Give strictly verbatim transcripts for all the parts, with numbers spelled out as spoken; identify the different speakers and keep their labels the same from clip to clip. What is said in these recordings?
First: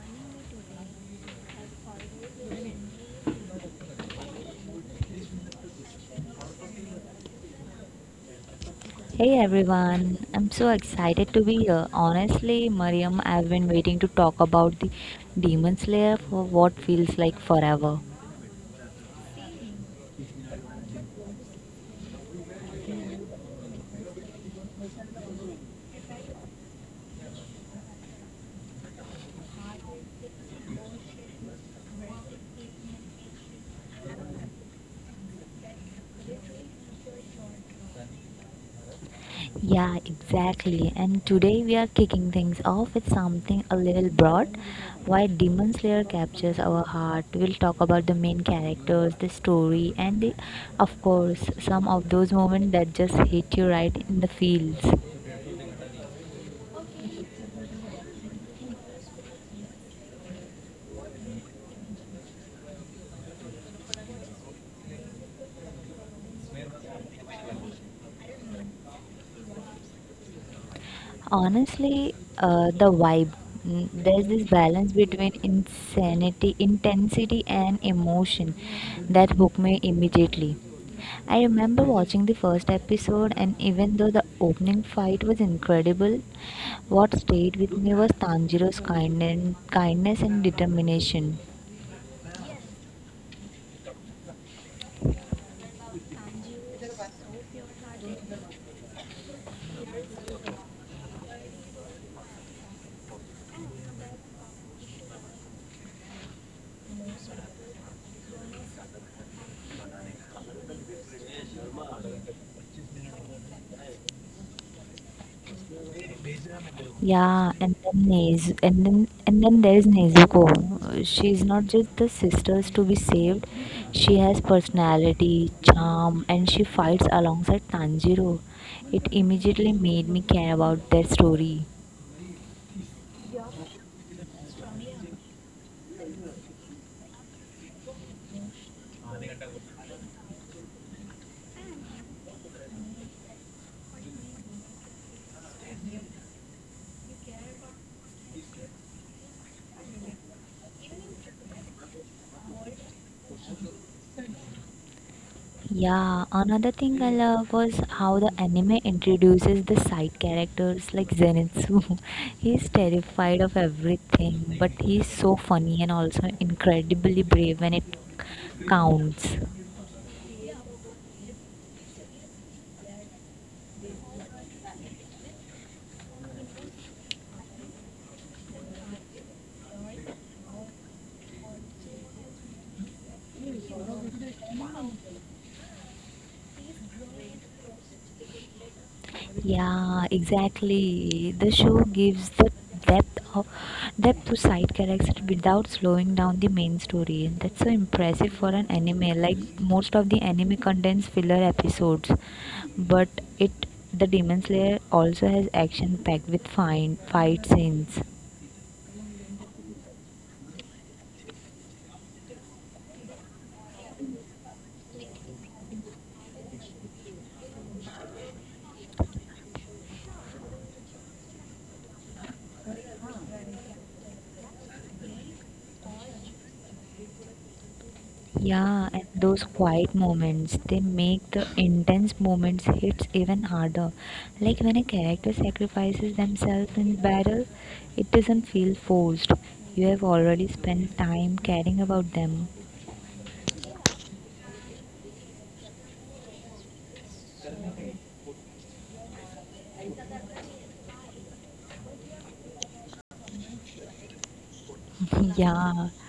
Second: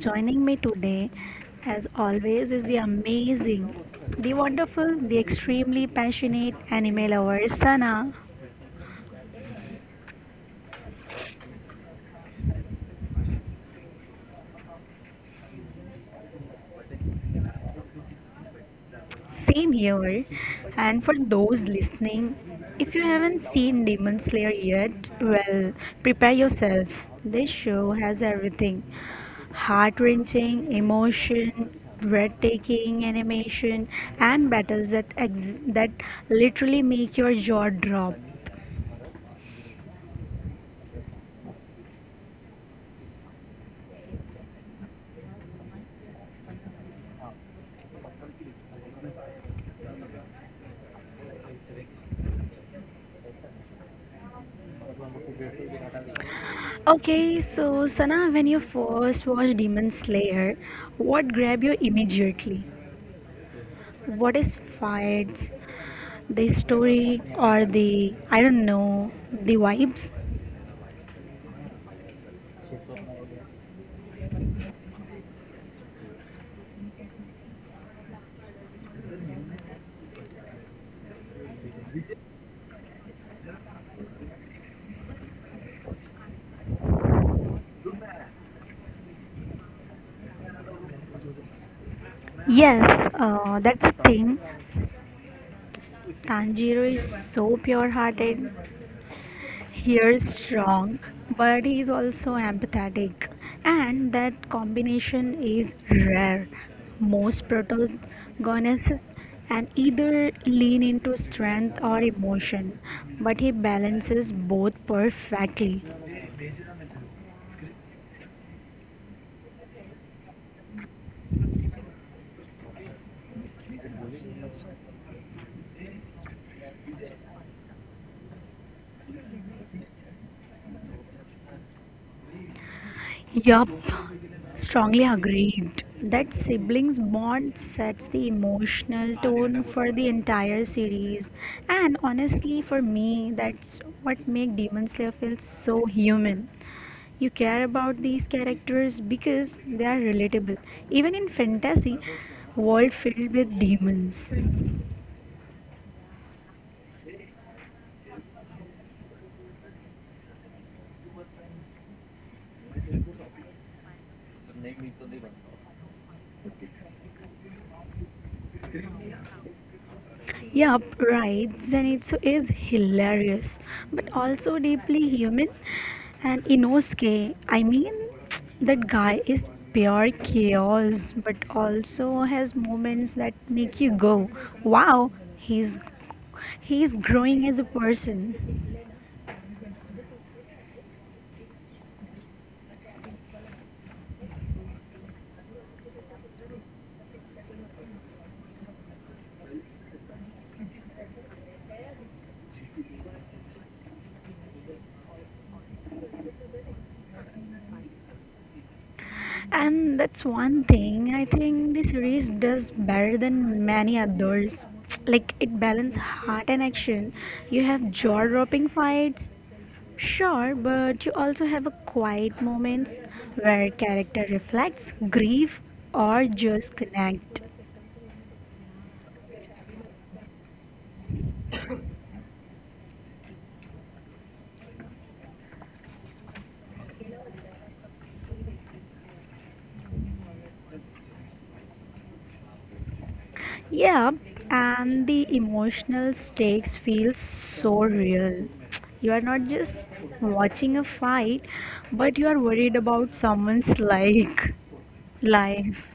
Speaker 1: joining me today, as always, is the amazing, the wonderful, the extremely passionate anime lover Sana.
Speaker 2: Hey everyone, I'm so excited to be here. Honestly, Mariam, I've been waiting to talk about the Demon Slayer for what feels like forever.
Speaker 1: Same here. And for those listening, if you haven't seen Demon Slayer yet, well, prepare yourself. This show has everything heart wrenching, emotion, breathtaking animation, and battles that, ex- that literally make your jaw drop.
Speaker 2: Yeah, exactly. And today we are kicking things off with something a little broad. Why Demon Slayer captures our heart. We'll talk about the main characters, the story, and the, of course, some of those moments that just hit you right in the feels.
Speaker 1: Okay, so Sana, when you first watched Demon Slayer, what grabbed you immediately? What is fights? The story or the, I don't know, the vibes.
Speaker 2: Honestly, uh, the vibe. Mm, There's this balance between insanity, intensity, and emotion that hooked me immediately. I remember watching the first episode, and even though the opening fight was incredible, what stayed with me was Tanjiro's kindness, kindness and determination.
Speaker 1: Yes, uh, that's the thing. Tanjiro is so pure-hearted. He is strong, but he is also empathetic, and that combination is rare. Most protagonists and either lean into strength or emotion, but he balances both perfectly.
Speaker 2: Yeah, and then Nez, and then and then there's Nezuko. She's not just the sisters to be saved. She has personality, charm, and she fights alongside Tanjiro. It immediately made me care about their story.
Speaker 1: Yup, strongly agreed. That siblings bond sets the emotional tone for the entire series, and honestly, for me, that's what makes Demon Slayer feel so human. You care about these characters because they are relatable, even in fantasy world filled with demons.
Speaker 2: Yeah, another thing I love was how the anime introduces the side characters like Zenitsu. He's terrified of everything, but he's so funny and also incredibly brave when it counts.
Speaker 1: Yup, right. Zenitsu is hilarious, but also deeply human. And Inosuke, I mean, that guy is pure chaos, but also has moments that make you go, "Wow, he's he's growing as a person."
Speaker 2: Yeah, exactly. The show gives the depth of depth to side characters without slowing down the main story. That's so impressive for an anime. Like most of the anime contains filler episodes, but it the Demon Slayer also has action packed with fine fight scenes.
Speaker 1: And that's one thing I think this series does better than many others. Like it balances heart and action. You have jaw-dropping fights, sure, but you also have a quiet moments where character reflects, grieve, or just connect.
Speaker 2: Yeah, and those quiet moments, they make the intense moments hits even harder. Like when a character sacrifices themselves in battle, it doesn't feel forced. You have already spent time caring about them.
Speaker 1: Yeah, and the emotional stakes feel so real. You are not just watching a fight, but you are worried about someone's life.
Speaker 2: yeah,
Speaker 1: Life.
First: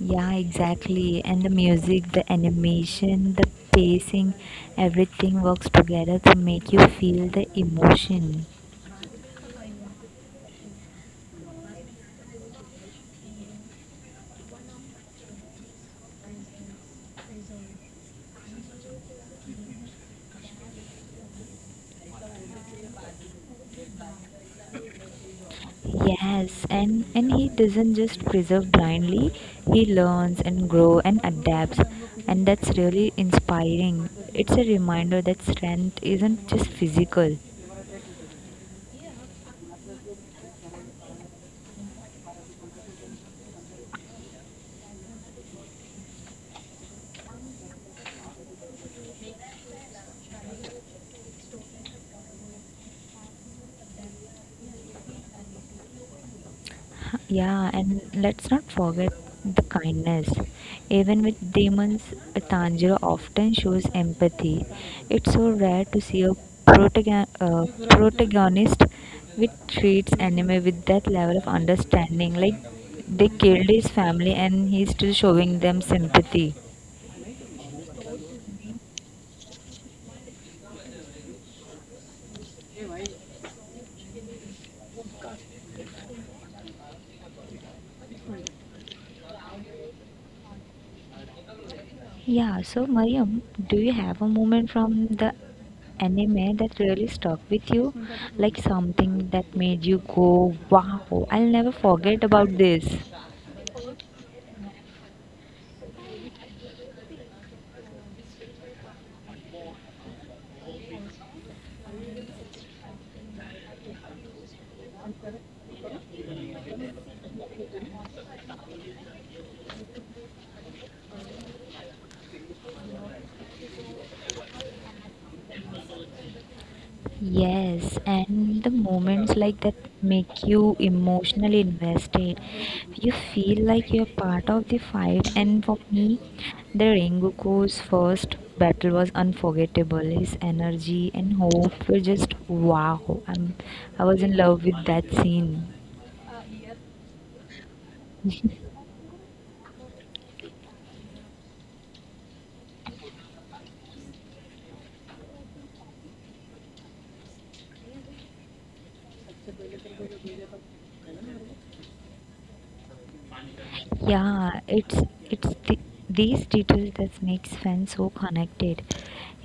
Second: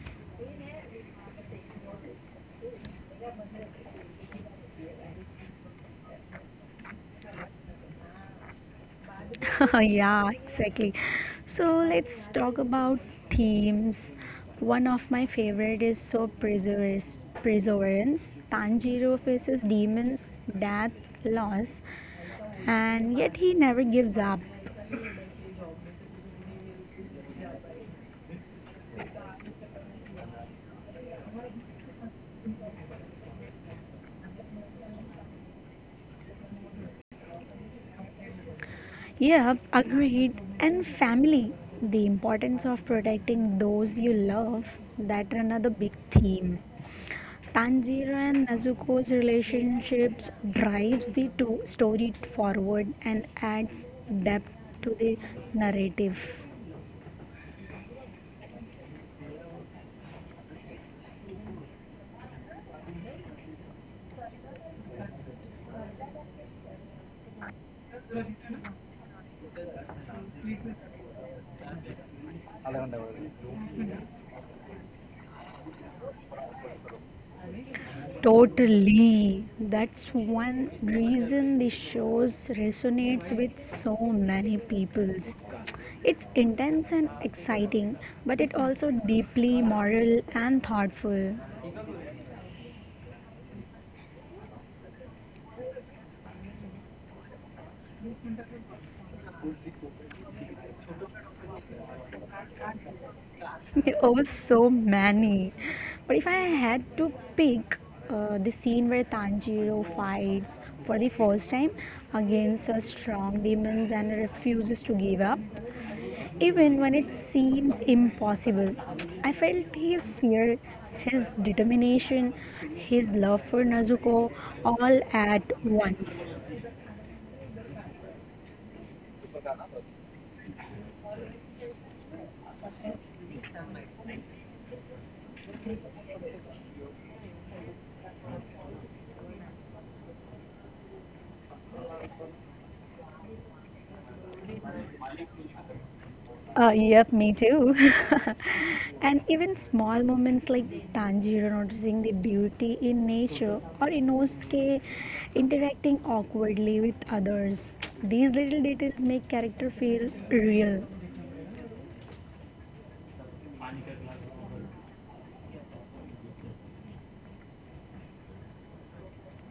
Speaker 2: yeah, exactly. And the music, the animation, the pacing, everything works together to make you feel the emotion.
Speaker 1: yeah, exactly. So let's talk about themes. One of my favorite is so perseverance. Perseverance. Tanjiro faces demons, death, loss, and yet he never gives up.
Speaker 2: Yes, and, and he doesn't just preserve blindly, he learns and grows and adapts. And that's really inspiring. It's a reminder that strength isn't just physical.
Speaker 1: Yep, agreed. And family. The importance of protecting those you love. That another big theme. Tanjiro and Nezuko's relationships drives the to- story forward and adds depth to the narrative.
Speaker 2: Yeah, and let's not forget the kindness. Even with demons, Tanjiro often shows empathy. It's so rare to see a protagon- uh, protagonist which treats anime with that level of understanding. Like they killed his family and he's still showing them sympathy.
Speaker 1: Totally. That's one reason the shows resonates with so many peoples. It's intense and exciting, but it also deeply moral and thoughtful.
Speaker 2: Yeah, so Mariam, do you have a moment from the anime that really stuck with you? Like something that made you go, wow, I'll never forget about this.
Speaker 1: Oh, so many. But if I had to pick uh, the scene where Tanjiro fights for the first time against a strong demons and refuses to give up, even when it seems impossible, I felt his fear, his determination, his love for Nezuko all at once.
Speaker 2: Yes, and the moments like that make you emotionally invested. You feel like you're part of the fight, and for me, the Rengoku's first battle was unforgettable. His energy and hope were just wow. I'm, I was in love with that scene.
Speaker 1: Uh, yep, me too. and even small moments like Tanjiro noticing the beauty in nature or Inosuke interacting awkwardly with others. These little details make character feel real.
Speaker 2: Yeah, it's it's the, these details that makes fans so connected.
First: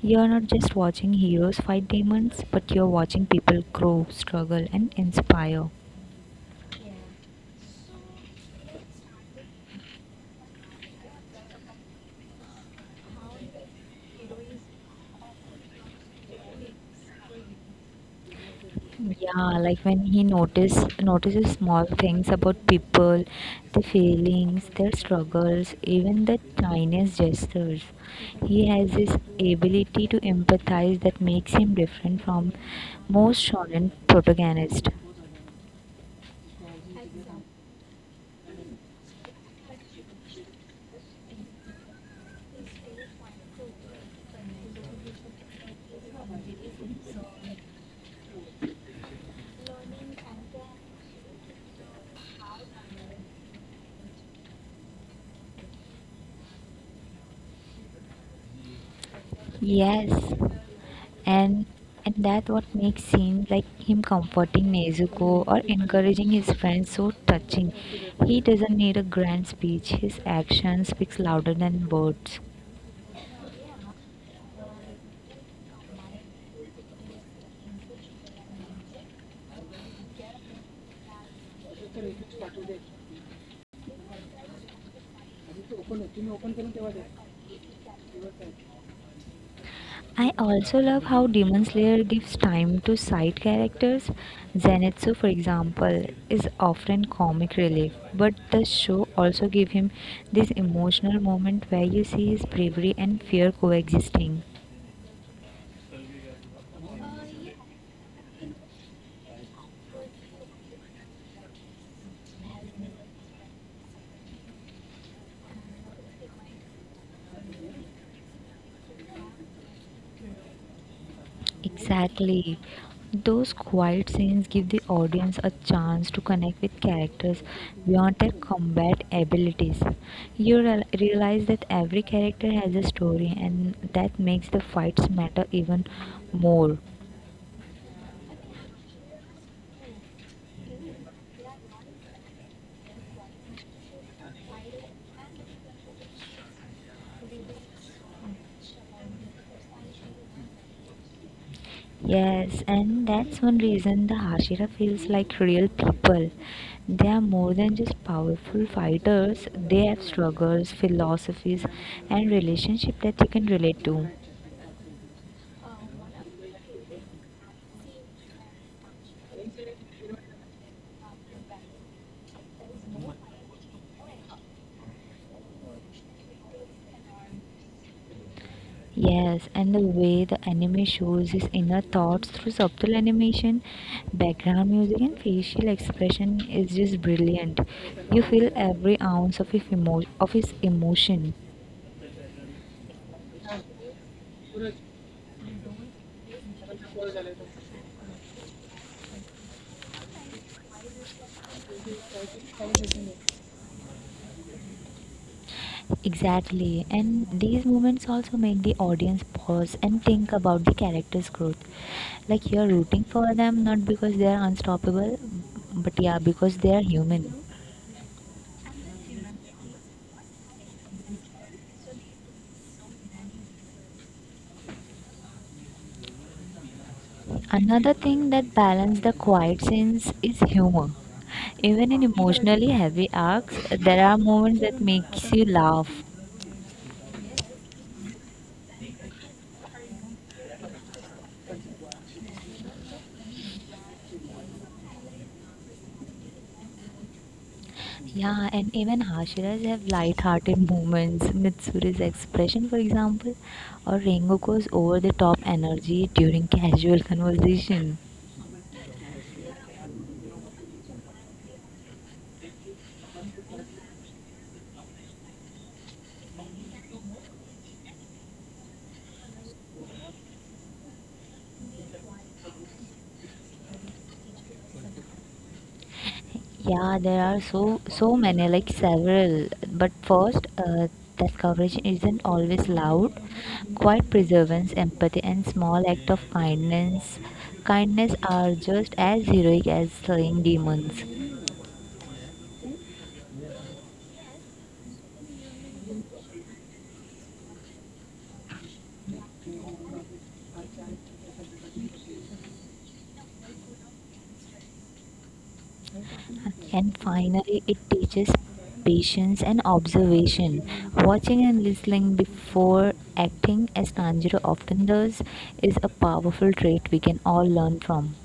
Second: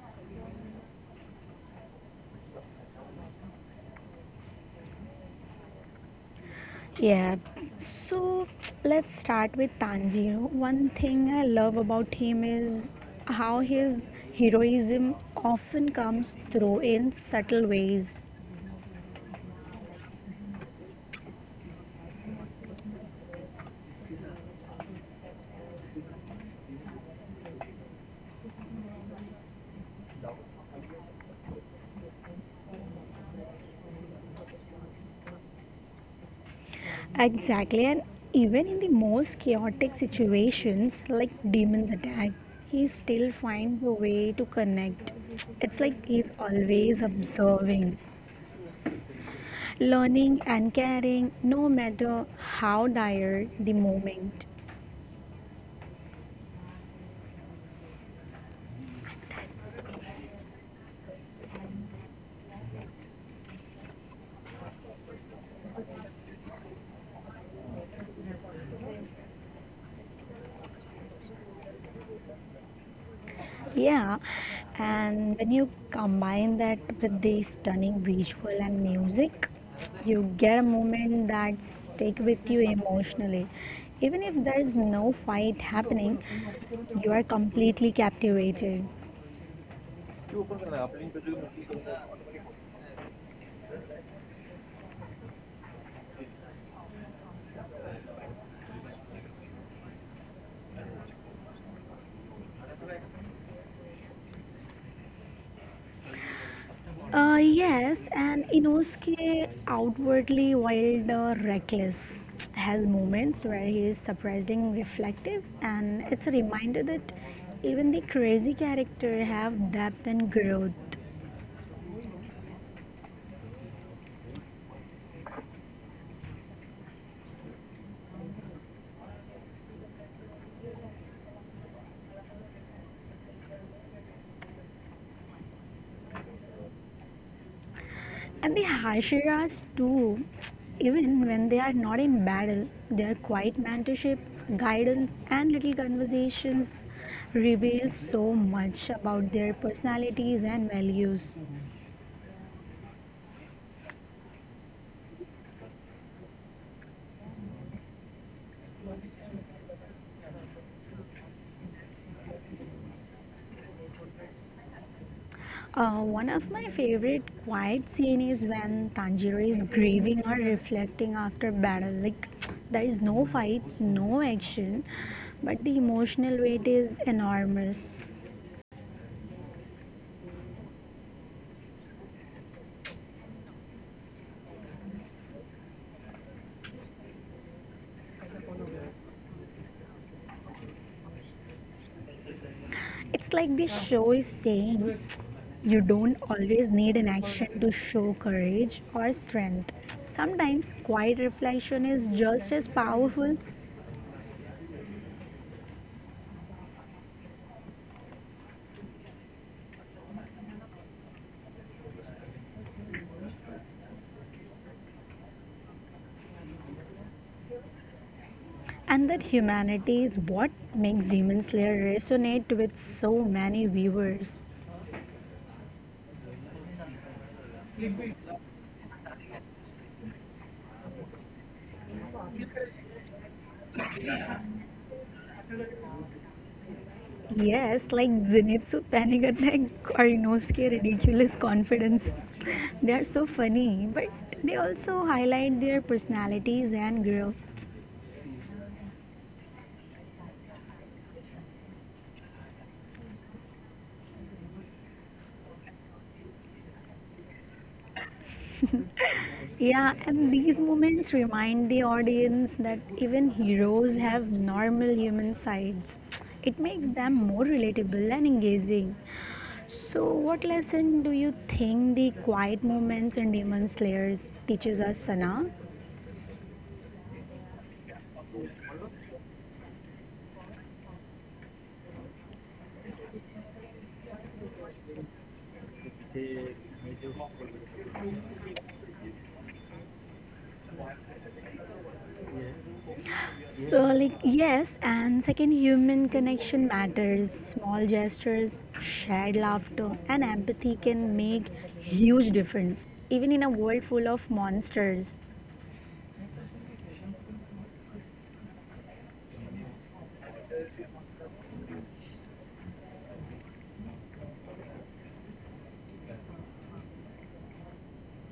Speaker 2: You're not just watching heroes fight demons, but you're watching people grow, struggle, and inspire.
Speaker 1: Yeah. So let's start with Tanjiro. One thing I love about him is how his heroism often comes through in subtle ways.
Speaker 2: Yeah, like when he notice notices small things about people, their feelings, their struggles, even the tiniest gestures. He has this ability to empathize that makes him different from most shonen protagonists.
Speaker 1: Exactly, and even in the most chaotic situations, like demons attack, he still finds a way to connect. It's like he's always observing, learning, and caring, no matter how dire the moment.
Speaker 2: Yes, and and that what makes him like him comforting Nezuko or encouraging his friends so touching. He doesn't need a grand speech. His action speaks louder than words.
Speaker 1: Yeah, and when you combine that with the stunning visual and music, you get a moment that stick with you emotionally. Even if there is no fight happening, you are completely captivated.
Speaker 2: I also love how Demon Slayer gives time to side characters. Zenitsu, for example, is often comic relief, but the show also gives him this emotional moment where you see his bravery and fear coexisting.
Speaker 1: Uh, yes, and Inosuke, outwardly wild or reckless, has moments where he is surprisingly reflective, and it's a reminder that even the crazy character have depth and growth.
Speaker 2: Exactly. Those quiet scenes give the audience a chance to connect with characters beyond their combat abilities. You real- realize that every character has a story, and that makes the fights matter even more.
Speaker 1: And the Hashiras too, even when they are not in battle, their quiet mentorship, guidance, and little conversations reveal so much about their personalities and values.
Speaker 2: Yes, and that's one reason the Hashira feels like real people. They are more than just powerful fighters, they have struggles, philosophies, and relationships that you can relate to.
Speaker 1: Uh, one of my favorite quiet scene is when Tanjiro is grieving or reflecting after battle. Like there is no fight, no action, but the emotional weight is enormous.
Speaker 2: Yes, and the way the anime shows his inner thoughts through subtle animation, background music, and facial expression is just brilliant. You feel every ounce of his, emo- of his emotion.
Speaker 1: It's like the show is saying you don't always need an action to show courage or strength. Sometimes quiet reflection is just as powerful,
Speaker 2: Exactly, and these moments also make the audience pause and think about the character's growth. Like you're rooting for them not because they are unstoppable, but yeah, because they are human.
Speaker 1: and that humanity is what makes Demon Slayer resonate with so many viewers.
Speaker 2: Another thing that balances the quiet scenes is humor. Even in emotionally heavy arcs, there are moments that makes you laugh.
Speaker 1: Yes, like Zenitsu panic attack or Inosuke ridiculous confidence. they are so funny, but they also highlight their personalities and growth.
Speaker 2: Yeah, and even Hashiras have light-hearted moments. Mitsuri's expression, for example, or Rengoku's over-the-top energy during casual conversation.
Speaker 1: Yeah, and these moments remind the audience that even heroes have normal human sides. It makes them more relatable and engaging. So, what lesson do you think the quiet moments in Demon Slayers teaches us, Sana?
Speaker 2: Yeah, there are so so many, like several. But first, uh, that coverage isn't always loud. Quiet perseverance, empathy, and small act of kindness, kindness are just as heroic as slaying demons.
Speaker 1: So, like, yes, and second, human connection matters. Small gestures, shared laughter, and empathy can make huge difference, even in a world full of monsters.
Speaker 2: And finally, it teaches patience and observation. Watching and listening before acting, as Tanjiro often does, is a powerful trait we can all learn from.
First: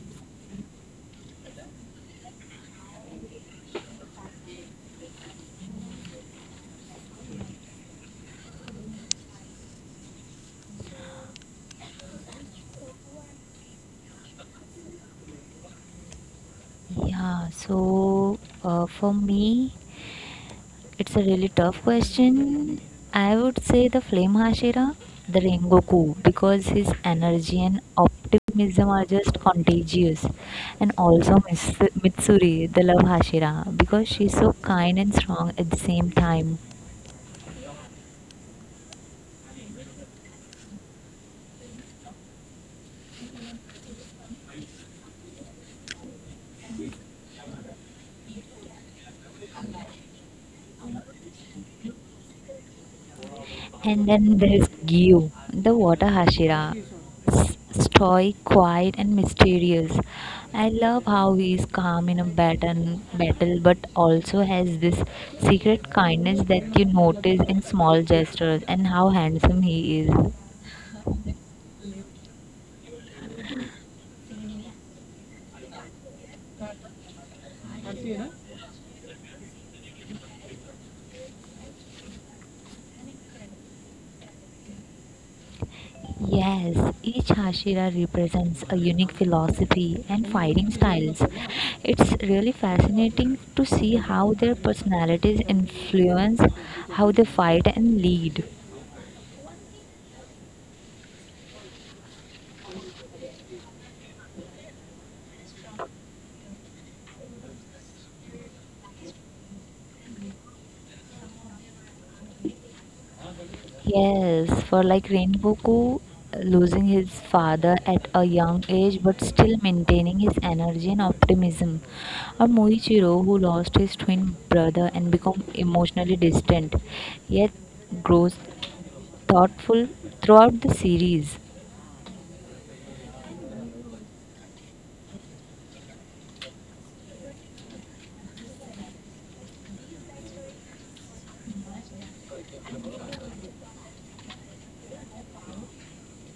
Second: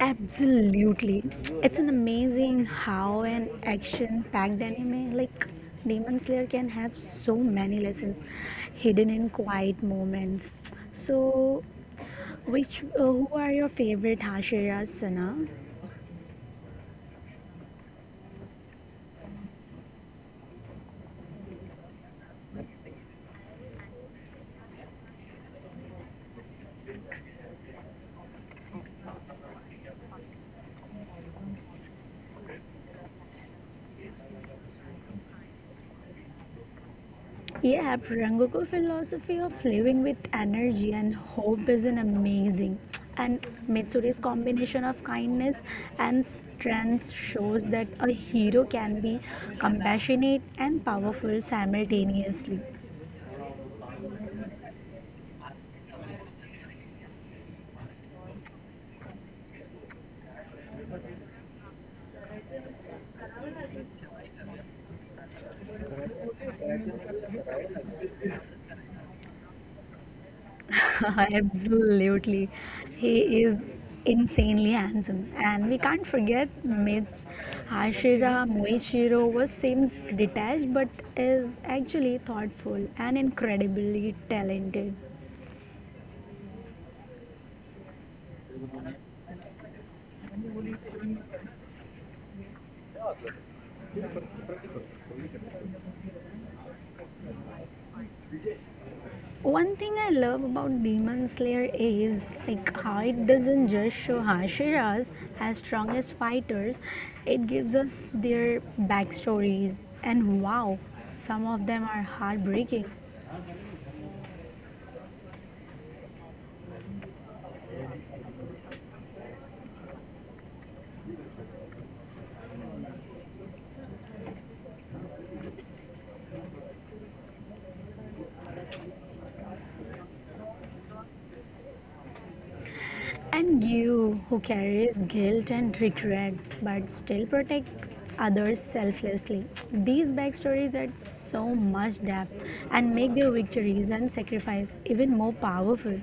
Speaker 1: Absolutely. It's an amazing how an action-packed anime like Demon Slayer can have so many lessons hidden in quiet moments. So, which uh, who are your favorite Hashira, Sana?
Speaker 2: Yeah, so uh, for me, it's a really tough question. I would say the Flame Hashira, the Rengoku, because his energy and optimism are just contagious. And also Mis- Mitsuri, the Love Hashira, because she's so kind and strong at the same time.
Speaker 1: Yeah, Purangoko philosophy of living with energy and hope is an amazing. And Mitsuri's combination of kindness and strength shows that a hero can be compassionate and powerful simultaneously.
Speaker 2: And then there's Gyu, the water Hashira. S- Stoic, quiet, and mysterious. I love how he is calm in a battle, battle, but also has this secret kindness that you notice in small gestures, and how handsome he is.
Speaker 1: Absolutely. He is insanely handsome. And we can't forget Mit's Hashira Moichiro was seems detached but is actually thoughtful and incredibly talented.
Speaker 2: Yes, each Hashira represents a unique philosophy and fighting styles. It's really fascinating to see how their personalities influence how they fight and lead.
Speaker 1: One thing I love about Demon Slayer is like how it doesn't just show Hashiras as strongest fighters, it gives us their backstories and wow, some of them are heartbreaking.
Speaker 2: Yes, for like Rengoku losing his father at a young age but still maintaining his energy and optimism. Or Moichiro who lost his twin brother and become emotionally distant yet grows thoughtful throughout the series.
Speaker 1: And Gyu, who carries guilt and regret but still protect others selflessly. These backstories add so much depth and make their victories and sacrifice even more powerful.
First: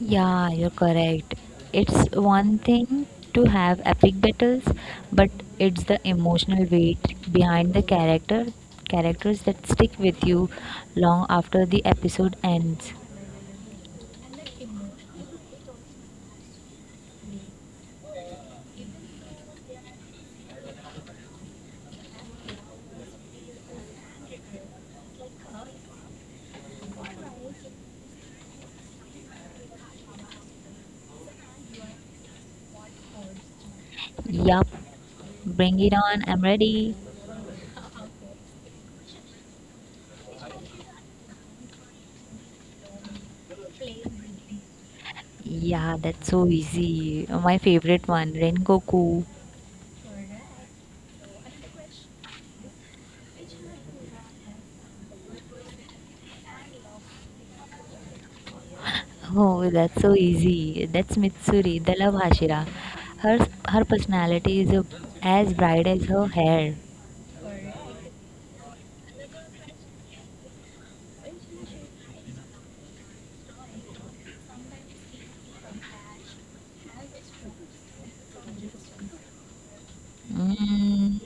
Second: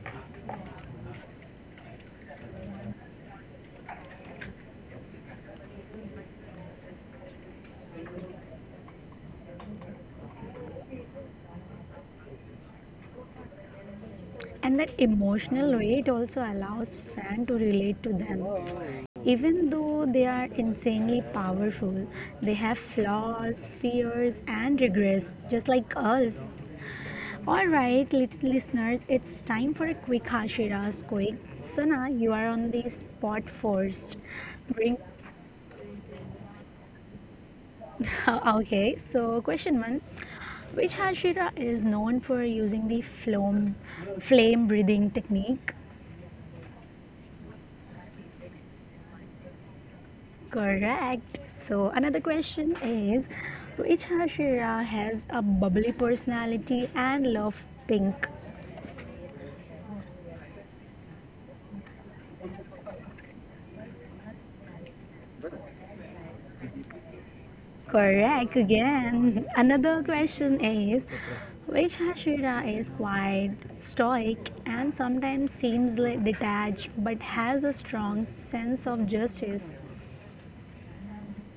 Speaker 2: Yeah, you're correct. It's one thing to have epic battles, but it's the emotional weight behind the character characters that stick with you long after the episode ends.
Speaker 1: And that emotional weight also allows fans to relate to them. Even though they are insanely powerful, they have flaws, fears, and regrets, just like us. Alright, lit- listeners, it's time for a quick Hashiras quick. Sana, you are on the spot first.
Speaker 2: Yup,
Speaker 1: Bring.
Speaker 2: bring it on, I'm ready.
Speaker 1: okay, so question one, which Hashira is known for using the flame, flame breathing technique?
Speaker 2: Yeah, that's so easy. My favorite one, Rengoku.
Speaker 1: Correct. So another question is, which Hashira has a bubbly personality and love pink?
Speaker 2: Oh, that's so easy. That's Mitsuri, the love Hashira. Her Her personality is uh, as bright as her hair.
Speaker 1: Correct again. another question is, which Hashira is quiet, stoic, and sometimes seems like detached but has a strong sense of justice?
Speaker 2: Mm,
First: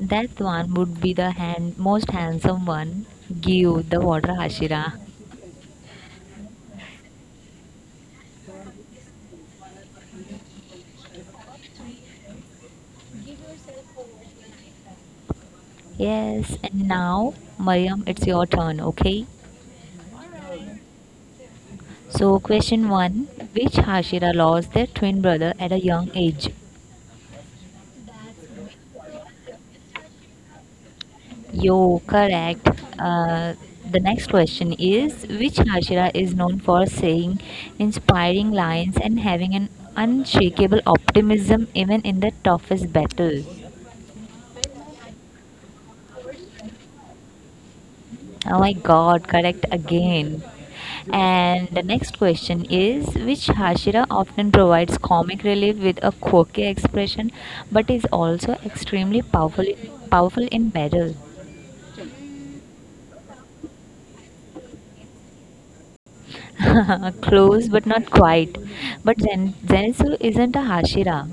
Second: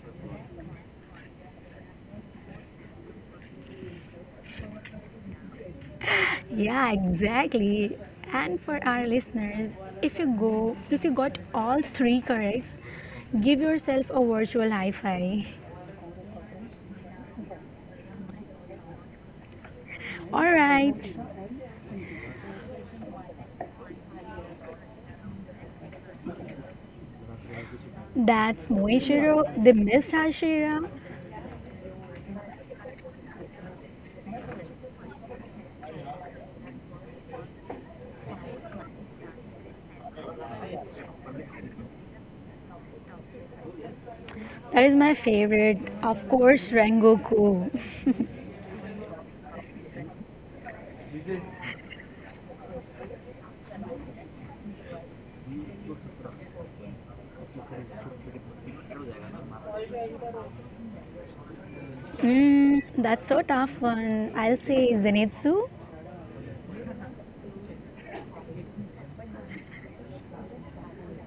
Speaker 2: that one would be the hand, most handsome one. Give the water, Hashira.
Speaker 1: Yeah, exactly. And for our listeners, if you go, if you got all three corrects, give yourself a virtual high five.
Speaker 2: Yes, and now, Mariam, it's your turn, okay?
Speaker 1: Alright,
Speaker 2: So, question one. Which Hashira lost their twin brother at a young age?
Speaker 1: that's Moishiro, the Miss Hashira.
Speaker 2: Yo, correct. Uh, the next question is, which Hashira is known for saying inspiring lines and having an unshakable optimism even in the toughest battle?
Speaker 1: That is my favorite. Of course, Rengoku.
Speaker 2: Oh my god, correct again. And the next question is, which Hashira often provides comic relief with a quirky expression but is also extremely powerful powerful in battle?
Speaker 1: Mm, that's so tough one. I'll say Zenitsu.
Speaker 2: Close, but not quite. But Zen- Zenitsu isn't a Hashira.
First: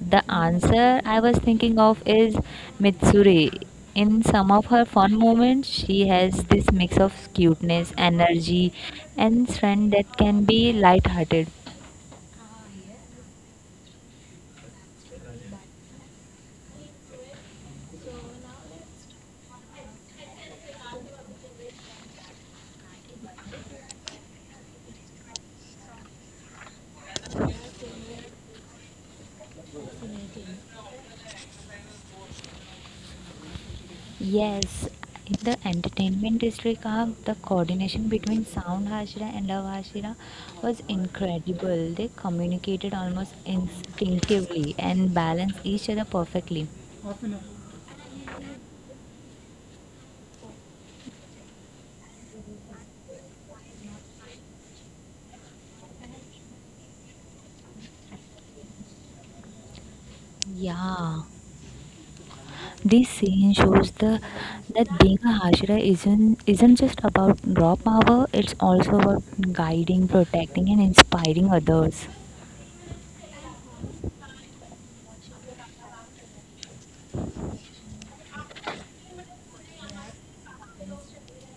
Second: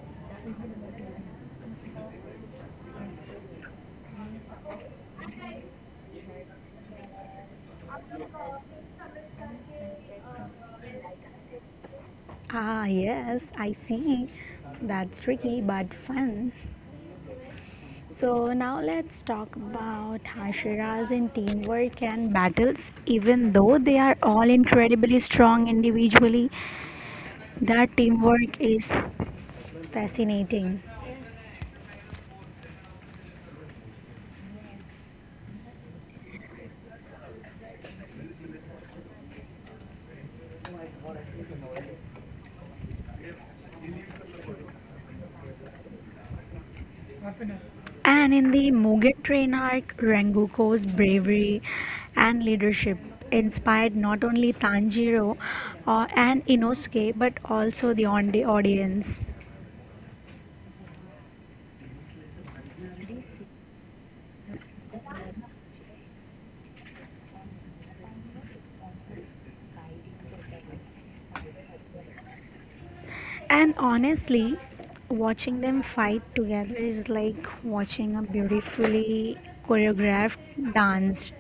Speaker 2: The answer I was thinking of is Mitsuri. In some of her fun moments, she has this mix of cuteness, energy, and strength that can be light-hearted.
Speaker 1: Ah, yes, I see. That's tricky but fun. So now let's talk about Hashiras in teamwork and battles. Even though they are all incredibly strong individually, their teamwork is fascinating.
Speaker 2: Yes, in the entertainment district arc, the coordination between Sound Hashira and Love Hashira was incredible. They communicated almost instinctively and balanced each other perfectly.
Speaker 1: And in the Mugen Train arc, Rengoku's bravery and leadership inspired not only Tanjiro uh, and Inosuke but also the on- the audience.
Speaker 2: Yeah, this scene shows the that being a Hashira isn't isn't just about raw power. It's also about guiding, protecting, and inspiring others.
Speaker 1: And honestly, watching them fight together is like watching a beautifully choreographed dance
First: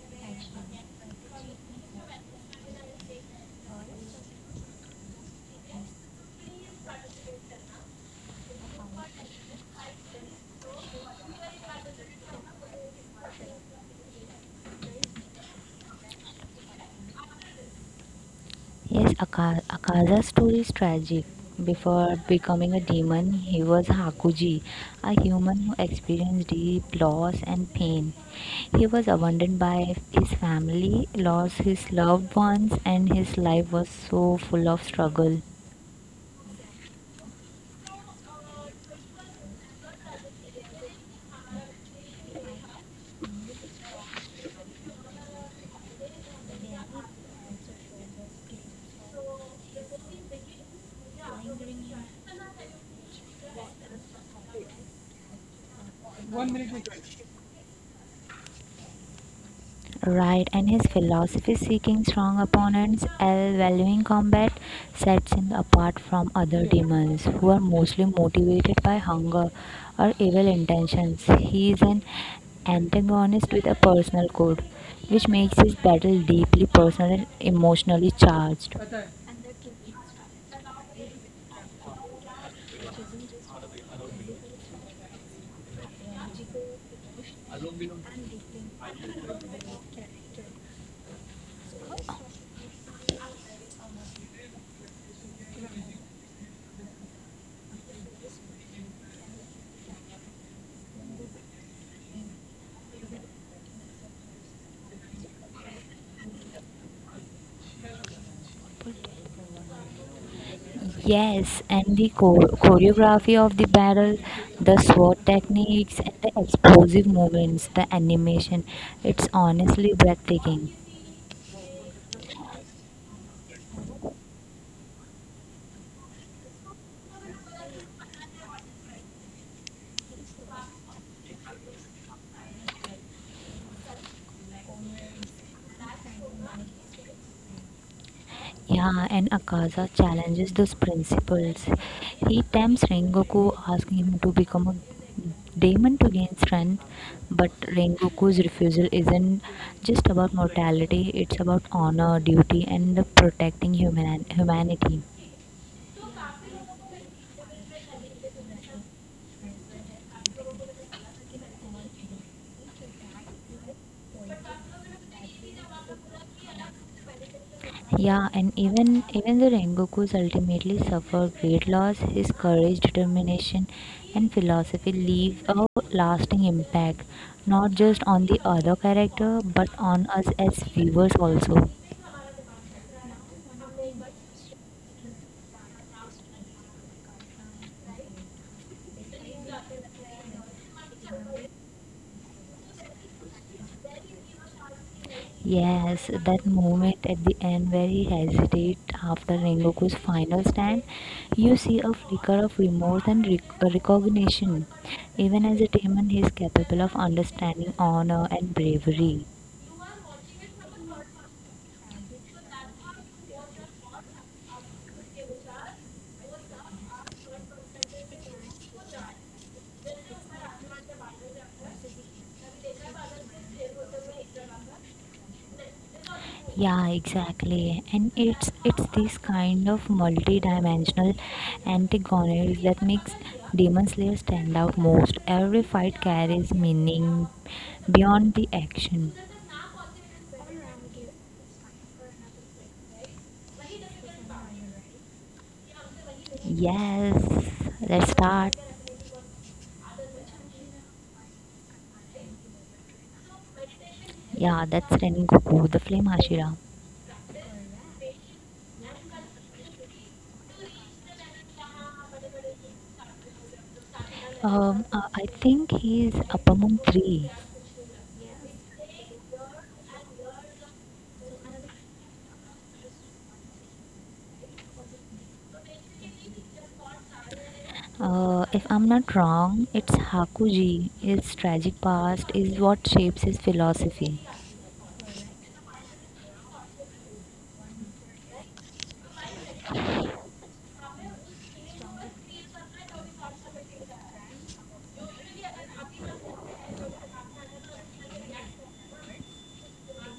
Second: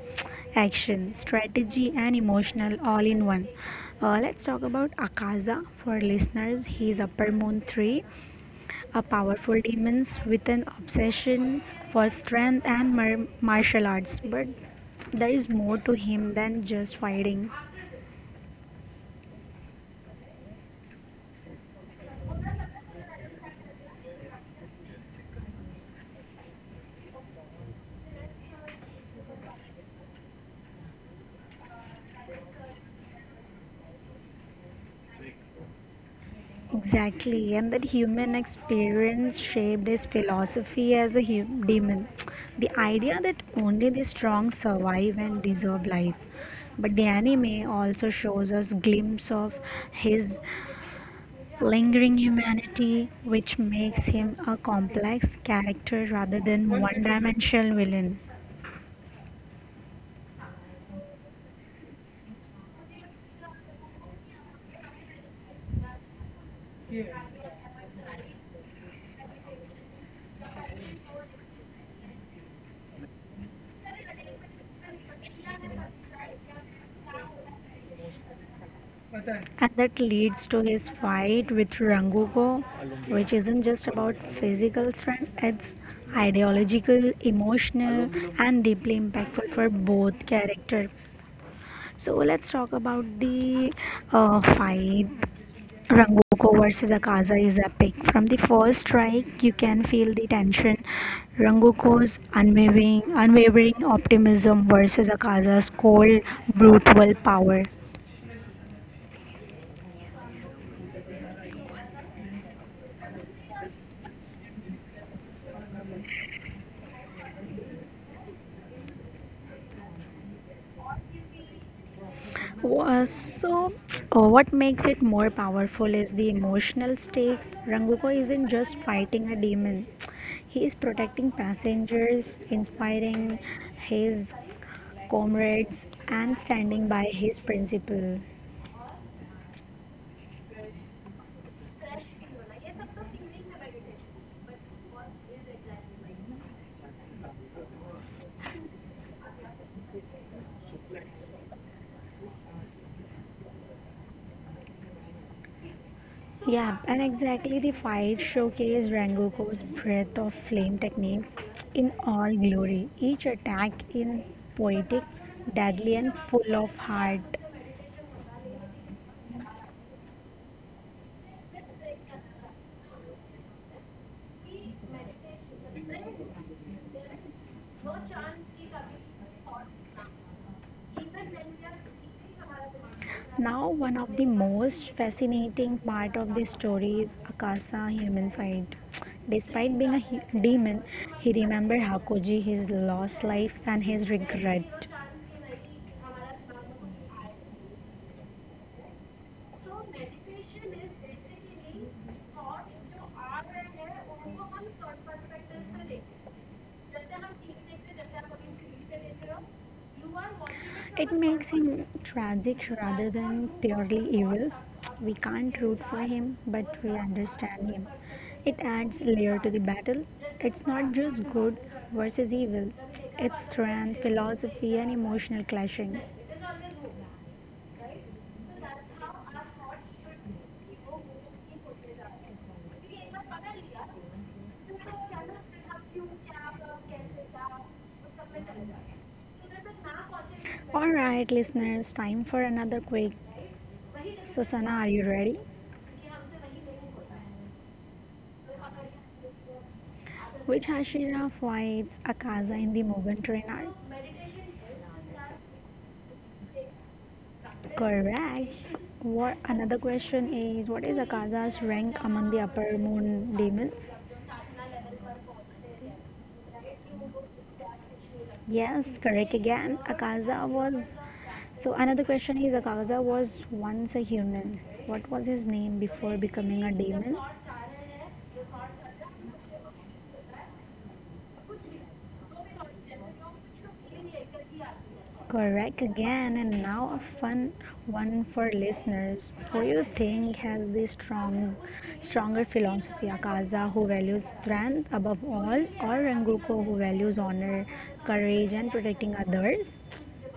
Speaker 1: action, strategy, and emotional all in one. Uh, let's talk about Akaza for listeners. He's Upper Moon three, a powerful demon with an obsession for strength and mar- martial arts, but there is more to him than just fighting.
Speaker 2: Yes, Aka- Akaza's story is tragic. Before becoming a demon, he was Hakuji, a human who experienced deep loss and pain. He was abandoned by his family, lost his loved ones, and his life was so full of struggle.
Speaker 1: Exactly, and that human experience shaped his philosophy as a hu- demon. The idea that only the strong survive and deserve life. But the anime also shows us glimpse of his lingering humanity, which makes him a complex character rather than one-dimensional villain.
Speaker 2: Right, and his philosophy seeking strong opponents while valuing combat sets him apart from other demons who are mostly motivated by hunger or evil intentions. He is an antagonist with a personal code, which makes his battle deeply personal and emotionally charged.
Speaker 1: And that leads to his fight with Rangugo, which isn't just about physical strength, it's ideological, emotional, and deeply impactful for both character. So let's talk about the uh, fight. Rangugo versus Akaza is epic. From the first strike, you can feel the tension. Ranguko's unwavering, unwavering optimism versus Akaza's cold, brutal power.
Speaker 2: Yes, and the chor- choreography of the battle, the sword techniques, and the explosive movements, the animation, it's honestly breathtaking.
Speaker 1: Wha- So, uh, what makes it more powerful is the emotional stakes. Ranguko isn't just fighting a demon, he is protecting passengers, inspiring his comrades, and standing by his principle.
Speaker 2: Yeah, and Akaza challenges those principles. He tempts Rengoku, asking him to become a demon to gain strength. But Rengoku's refusal isn't just about mortality, it's about honor, duty, and protecting human- humanity.
Speaker 1: Yeah, and exactly the fight showcased Rangoku's breath of flame techniques in all glory. Each attack in poetic, deadly, and full of heart.
Speaker 2: Yeah, and even even the Rengoku's ultimately suffered great loss, his courage, determination, and philosophy leave a lasting impact, not just on the other character, but on us as viewers also.
Speaker 1: Now, one of the most fascinating part of this story is Akasa's human side. Despite being a hu- demon, he remembers Hakoji, his lost life, and his regret.
Speaker 2: Yes, that moment at the end where he hesitates after Rengoku's final stand, you see a flicker of remorse and rec- recognition. Even as a demon, he is capable of understanding honor and bravery.
Speaker 1: It makes him tragic rather than purely evil. We can't root for him, but we understand him. It adds layer to the battle. It's not just good versus evil. It's strength, philosophy, and emotional clashing.
Speaker 2: Yeah, exactly, and it's it's this kind of multi-dimensional antagonists that makes demon slayer stand out most. Every fight carries meaning beyond the action.
Speaker 1: All right, listeners, time for another quick Susanna, are you ready?
Speaker 2: Yes, let's start.
Speaker 1: Which Hashira fights Akaza in the Mugen Train arc?
Speaker 2: Yeah, that's Ren Goku, the flame hashira.
Speaker 1: Correct. What another question is what is Akaza's rank among the upper moon demons?
Speaker 2: um uh, I think he's upamon three.
Speaker 1: Yes, correct again. Akaza was so another question is Akaza was once a human. What was his name before becoming a demon?
Speaker 2: Uh, if I'm not wrong, it's Hakuji. His tragic past is what shapes his philosophy.
Speaker 1: Correct again, and now a fun one for listeners. Who you think has the strong, stronger philosophy? Akaza, who values strength above all, or Rengoku, who values honor, courage, and protecting others?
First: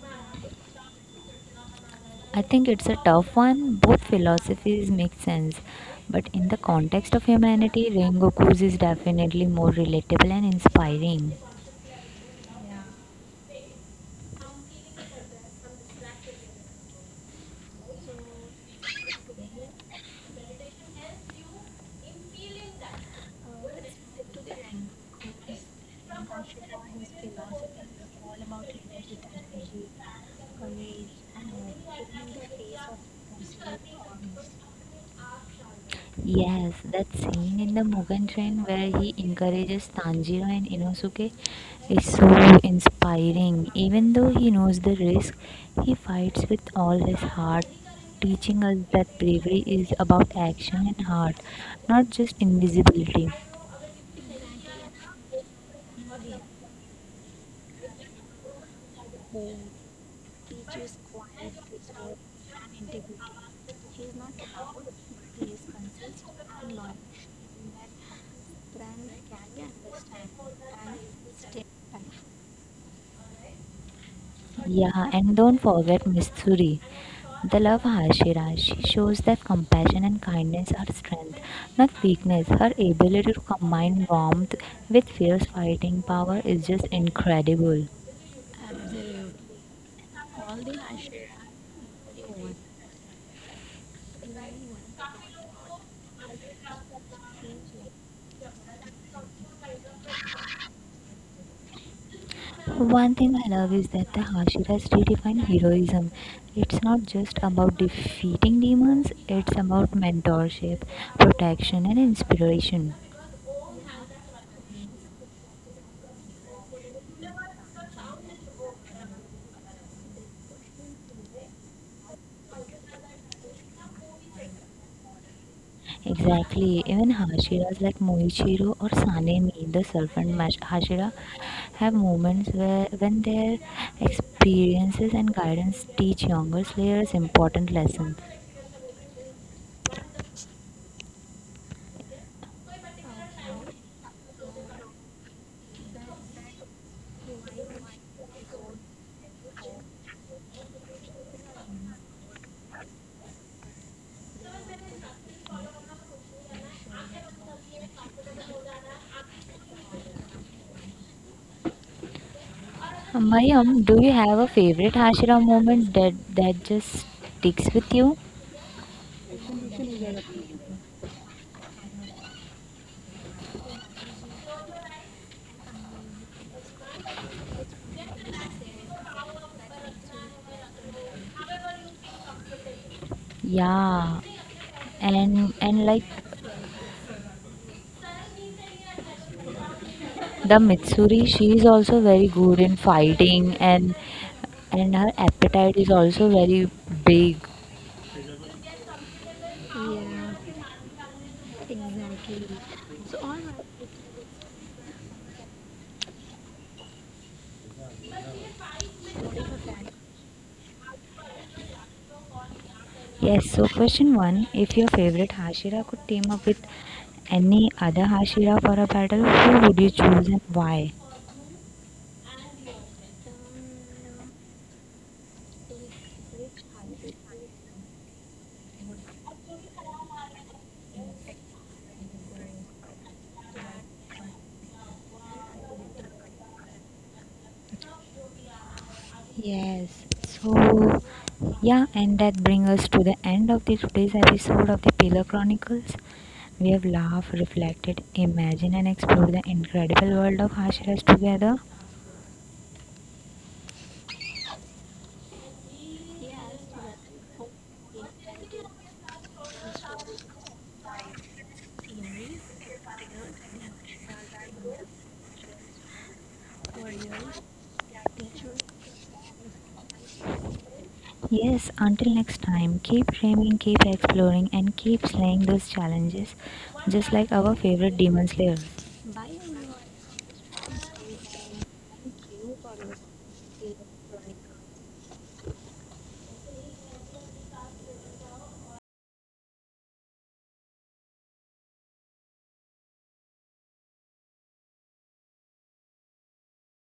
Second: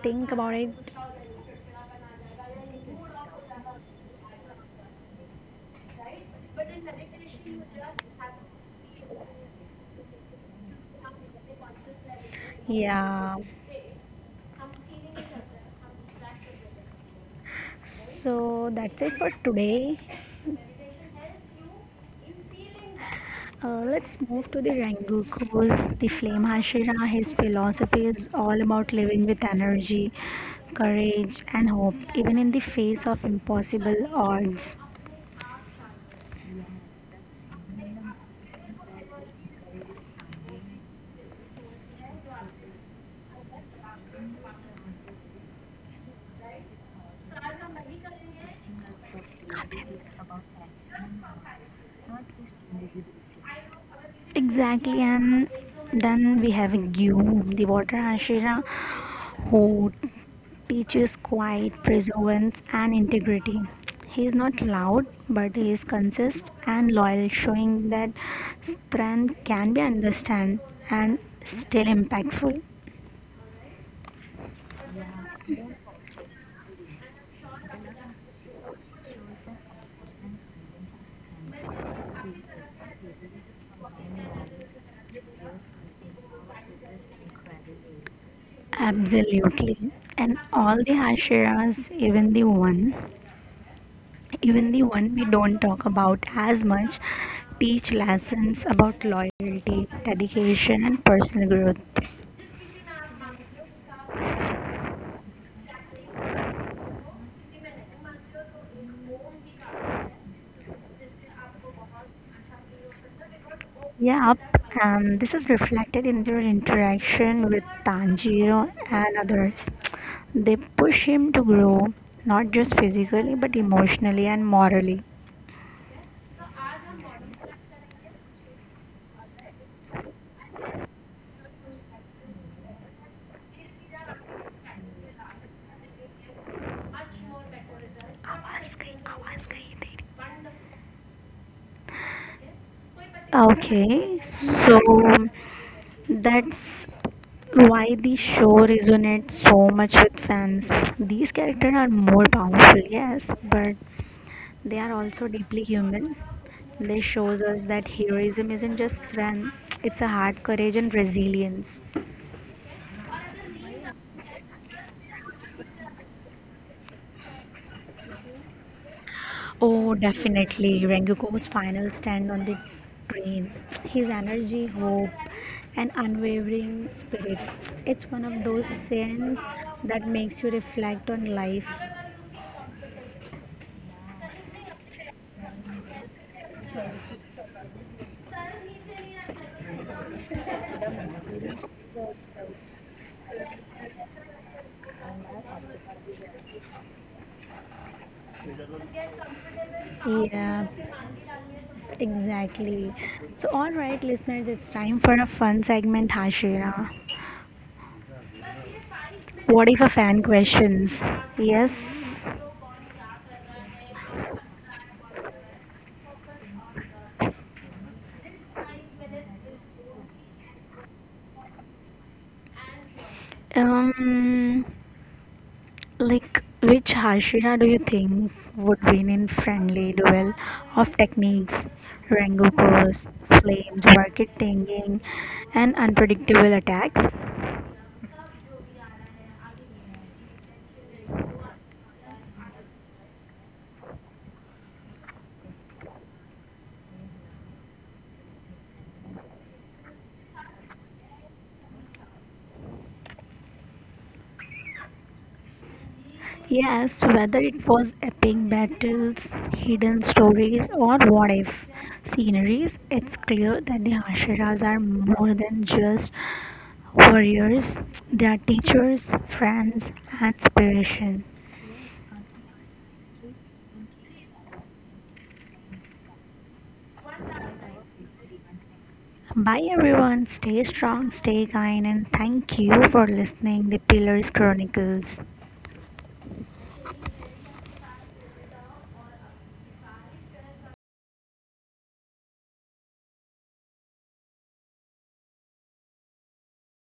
Speaker 1: Think about it.
Speaker 2: I think it's a tough one. Both philosophies make sense, but in the context of humanity, Rengoku's is definitely more relatable and inspiring.
Speaker 1: Yeah. So that's it for today. Uh, let's move to the Rengoku's The Flame Hashira. His philosophy is all about living with energy, courage, and hope, even in the face of impossible odds.
Speaker 2: Yes, that scene in the Mugen Train where he encourages Tanjiro and Inosuke is so inspiring. Even though he knows the risk, he fights with all his heart, teaching us that bravery is about action and heart, not just invisibility.
Speaker 1: Exactly, and then we have Gyu, the Water Hashira, who teaches quiet, perseverance, and integrity. He is not loud, but he is consistent and loyal, showing that strength can be understood and still impactful.
Speaker 2: Yeah, and don't forget Missouri. The love Hashi She shows that compassion and kindness are strength, not weakness. Her ability to combine warmth with fierce fighting power is just incredible.
Speaker 1: Absolutely. And all the Hashiras, even the one, even the one we don't talk about as much, teach lessons about loyalty, dedication, and personal growth.
Speaker 2: One thing I love is that the Hashiras redefine heroism. It's not just about defeating demons, it's about mentorship, protection, and inspiration.
Speaker 1: Yep, and this is reflected in their interaction with Tanjiro and others. They push him to grow, not just physically, but emotionally and morally.
Speaker 2: Exactly. Even Hashiras like Moichiro or Sanemi, the serpent mash Hashira, have moments where when their experiences and guidance teach younger slayers important lessons.
Speaker 1: आवाज गई, आवाज गई तेरी. Okay, so that's why the show resonates so much with fans. These characters are more powerful, yes, but they are also deeply human. This shows us that heroism isn't just strength, it's a heart, courage, and resilience.
Speaker 2: Mayam, do you have a favorite Hashira moment that that just sticks with you?
Speaker 1: Oh, definitely. Rengoku's final stand on the train. His energy, hope, and unwavering spirit. It's one of those scenes that makes you reflect on life.
Speaker 2: Yeah, and and like the Mitsuri, she is also very good in fighting and and her appetite is also very big.
Speaker 1: Yeah, exactly. So, all right, listeners, it's time for a fun segment, Hashira. What if a fan questions? Yes.
Speaker 2: Yes, so question one. If your favorite Hashira could team up with any other Hashira for a battle, who would you choose and why?
Speaker 1: Um, like, which Hashira do you think would win in friendly duel of techniques, Rengokos, flames, market tanking, and unpredictable attacks?
Speaker 2: Yes, so yeah, and that brings us to the end of the today's episode of the Pillar Chronicles. We have laughed, reflected, imagined, and explored the incredible world of Hashiras together.
Speaker 1: Yes, whether it was epic battles, hidden stories, or what if sceneries, it's clear that the Hashiras are more than just warriors, they are teachers, friends, and inspiration.
Speaker 2: Yes, until next time, keep dreaming, keep exploring, and keep slaying those challenges, just like our favorite demon slayer.
Speaker 1: Bye everyone, stay strong, stay kind, and thank you for listening the Pillars Chronicles.